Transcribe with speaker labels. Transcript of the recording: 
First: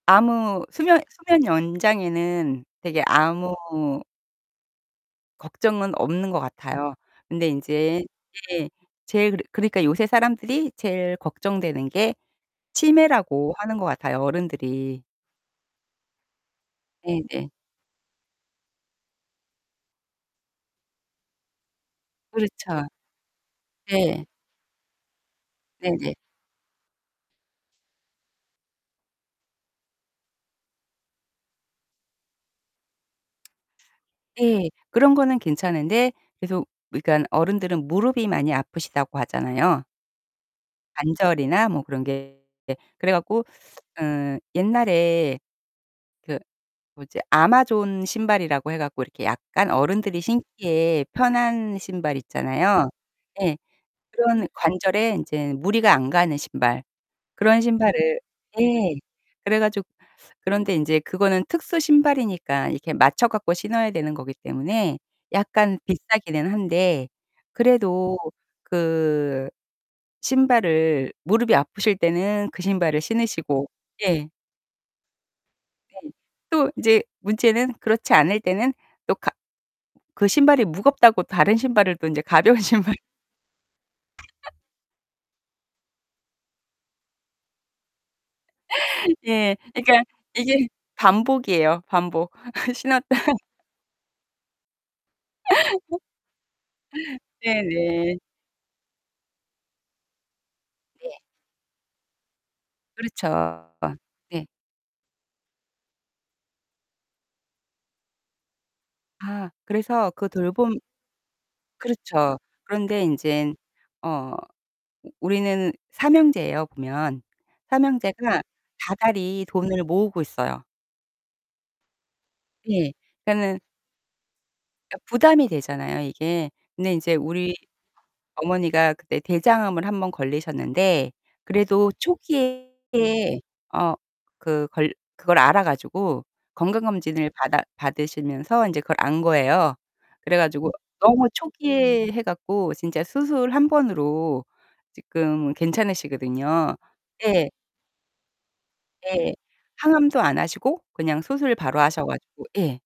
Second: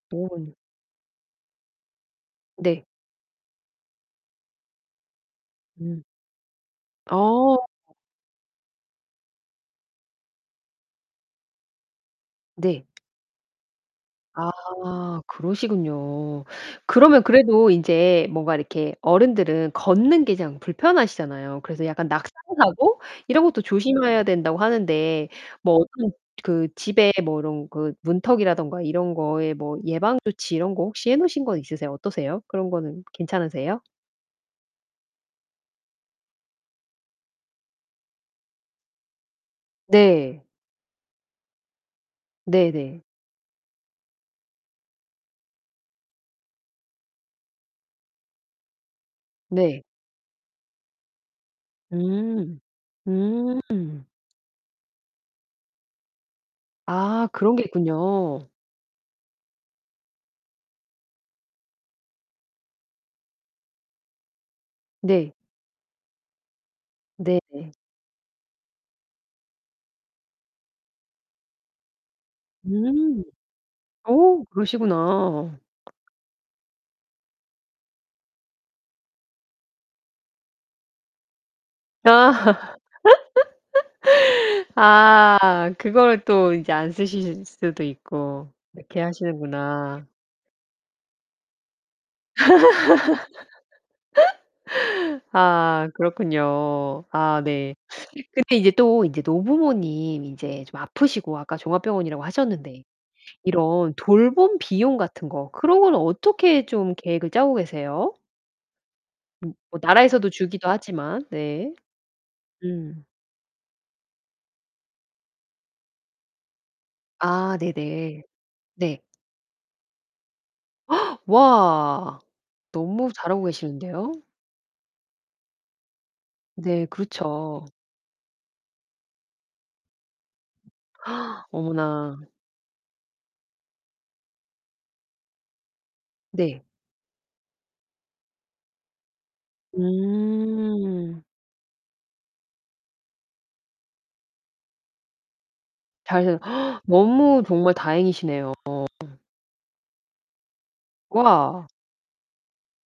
Speaker 1: 오.
Speaker 2: 아무 수면 수면 연장에는
Speaker 1: 네.
Speaker 2: 되게 아무 걱정은
Speaker 1: 음.
Speaker 2: 없는 것 같아요. 근데
Speaker 1: 어.
Speaker 2: 인제 예 제일 그러 그러니까 요새 사람들이 제일 걱정되는 게
Speaker 1: 네.
Speaker 2: 치매라고 하는 거 같아요 어른들이.
Speaker 1: 아 그러시군요. 그러면
Speaker 2: 네네.
Speaker 1: 그래도 인제 뭔가 이렇게 어른들은 걷는 게 그냥 불편하시잖아요. 그래서 약간 낙상
Speaker 2: 그렇죠.
Speaker 1: 사고 이런 것도 조심해야
Speaker 2: 네.
Speaker 1: 된다고 하는데 뭐 어떤
Speaker 2: 네네.
Speaker 1: 그 집에 뭐 이런 그 문턱이라든가 이런 거에 뭐 예방조치 이런 거 혹시 해 놓으신 거 있으세요? 어떠세요? 그런 거는 괜찮으세요?
Speaker 2: 네. 그런 거는 괜찮은데 계속 그니깐 어른들은 무릎이 많이 아프시다고 하잖아요.
Speaker 1: 네.
Speaker 2: 관절이나 뭐 그런 게 예.
Speaker 1: 네네.
Speaker 2: 그래 갖고 어 옛날에 그 뭐지 아마존 신발이라고 해 갖고 이렇게 약간
Speaker 1: 네.
Speaker 2: 어른들이 신기에 편한 신발
Speaker 1: 음.
Speaker 2: 있잖아요. 예.
Speaker 1: 음.
Speaker 2: 그런 관절에 인제는 무리가 안 가는 신발.
Speaker 1: 아 그런
Speaker 2: 그런
Speaker 1: 게
Speaker 2: 신발을
Speaker 1: 있군요.
Speaker 2: 예. 그래 가지 그런데 이제 그거는 특수 신발이니까 이렇게 맞춰갖 고 신어야 되는 거기 때문에
Speaker 1: 네.
Speaker 2: 약간 비싸기는 한데
Speaker 1: 네 네.
Speaker 2: 그래도 그 신발을 무릎이 아프실 때는 그 신발을
Speaker 1: 음.
Speaker 2: 신으시고 예.
Speaker 1: 어, 그러시구나.
Speaker 2: 네. 또 이제 문제는 그렇지 않을 때는 또 가 그 신발이 무겁다고 다른 신발을 또 인제
Speaker 1: 아.
Speaker 2: 가벼운 신발
Speaker 1: 아 그걸 또 이제 안 쓰실 수도 있고 이렇게
Speaker 2: 예. 그러니까
Speaker 1: 하시는구나.
Speaker 2: 이게 반복이에요, 반복. 신었다
Speaker 1: 아 그렇군요. 아
Speaker 2: 네
Speaker 1: 네.
Speaker 2: 네.
Speaker 1: 근데 이제 또 이제 노부모님 이제 좀
Speaker 2: 네.
Speaker 1: 아프시고 아까 종합병원이라고 하셨는데
Speaker 2: 그렇죠.
Speaker 1: 이런
Speaker 2: [unintelligible] 네.
Speaker 1: 돌봄 비용 같은 거 그런 거는 어떻게 좀 계획을 짜고 계세요?
Speaker 2: 아,
Speaker 1: 음 뭐
Speaker 2: 그래서
Speaker 1: 나라에서도
Speaker 2: 그
Speaker 1: 주기도
Speaker 2: 돌봄
Speaker 1: 하지만 네.
Speaker 2: 그렇죠. 그런데
Speaker 1: 음.
Speaker 2: 인제는 어 우리는 3 형제에요 보면.
Speaker 1: 아
Speaker 2: 3
Speaker 1: 네네.
Speaker 2: 형제가
Speaker 1: 네.
Speaker 2: 다달이 돈을 모으고 있어요.
Speaker 1: 와.
Speaker 2: 예.
Speaker 1: 너무 잘하고
Speaker 2: 그러니까는
Speaker 1: 계시는데요.
Speaker 2: 그러니까 부담이 되잖아요 이게.
Speaker 1: 네,
Speaker 2: 근데 이제 우리
Speaker 1: 그렇죠.
Speaker 2: 어머니가 그때 대장암을 1 번 걸리셨는데 그래도
Speaker 1: 어머나.
Speaker 2: 초기에 어 그 걸 그걸 알아 가지고
Speaker 1: 네.
Speaker 2: 건강검진을 받아 받으시면서 이제 그걸 안 거예요. 그래 가지고
Speaker 1: 음.
Speaker 2: 너무 초기에 해 갖고 진짜 수술 1 번으로 지금
Speaker 1: 잘하셔
Speaker 2: 괜찮으시거든요.
Speaker 1: 너무
Speaker 2: 예.
Speaker 1: 정말 다행이시네요.
Speaker 2: 예. 항암도 안 하시고 그냥 수술
Speaker 1: 와.
Speaker 2: 바로 하셔 가지고 예.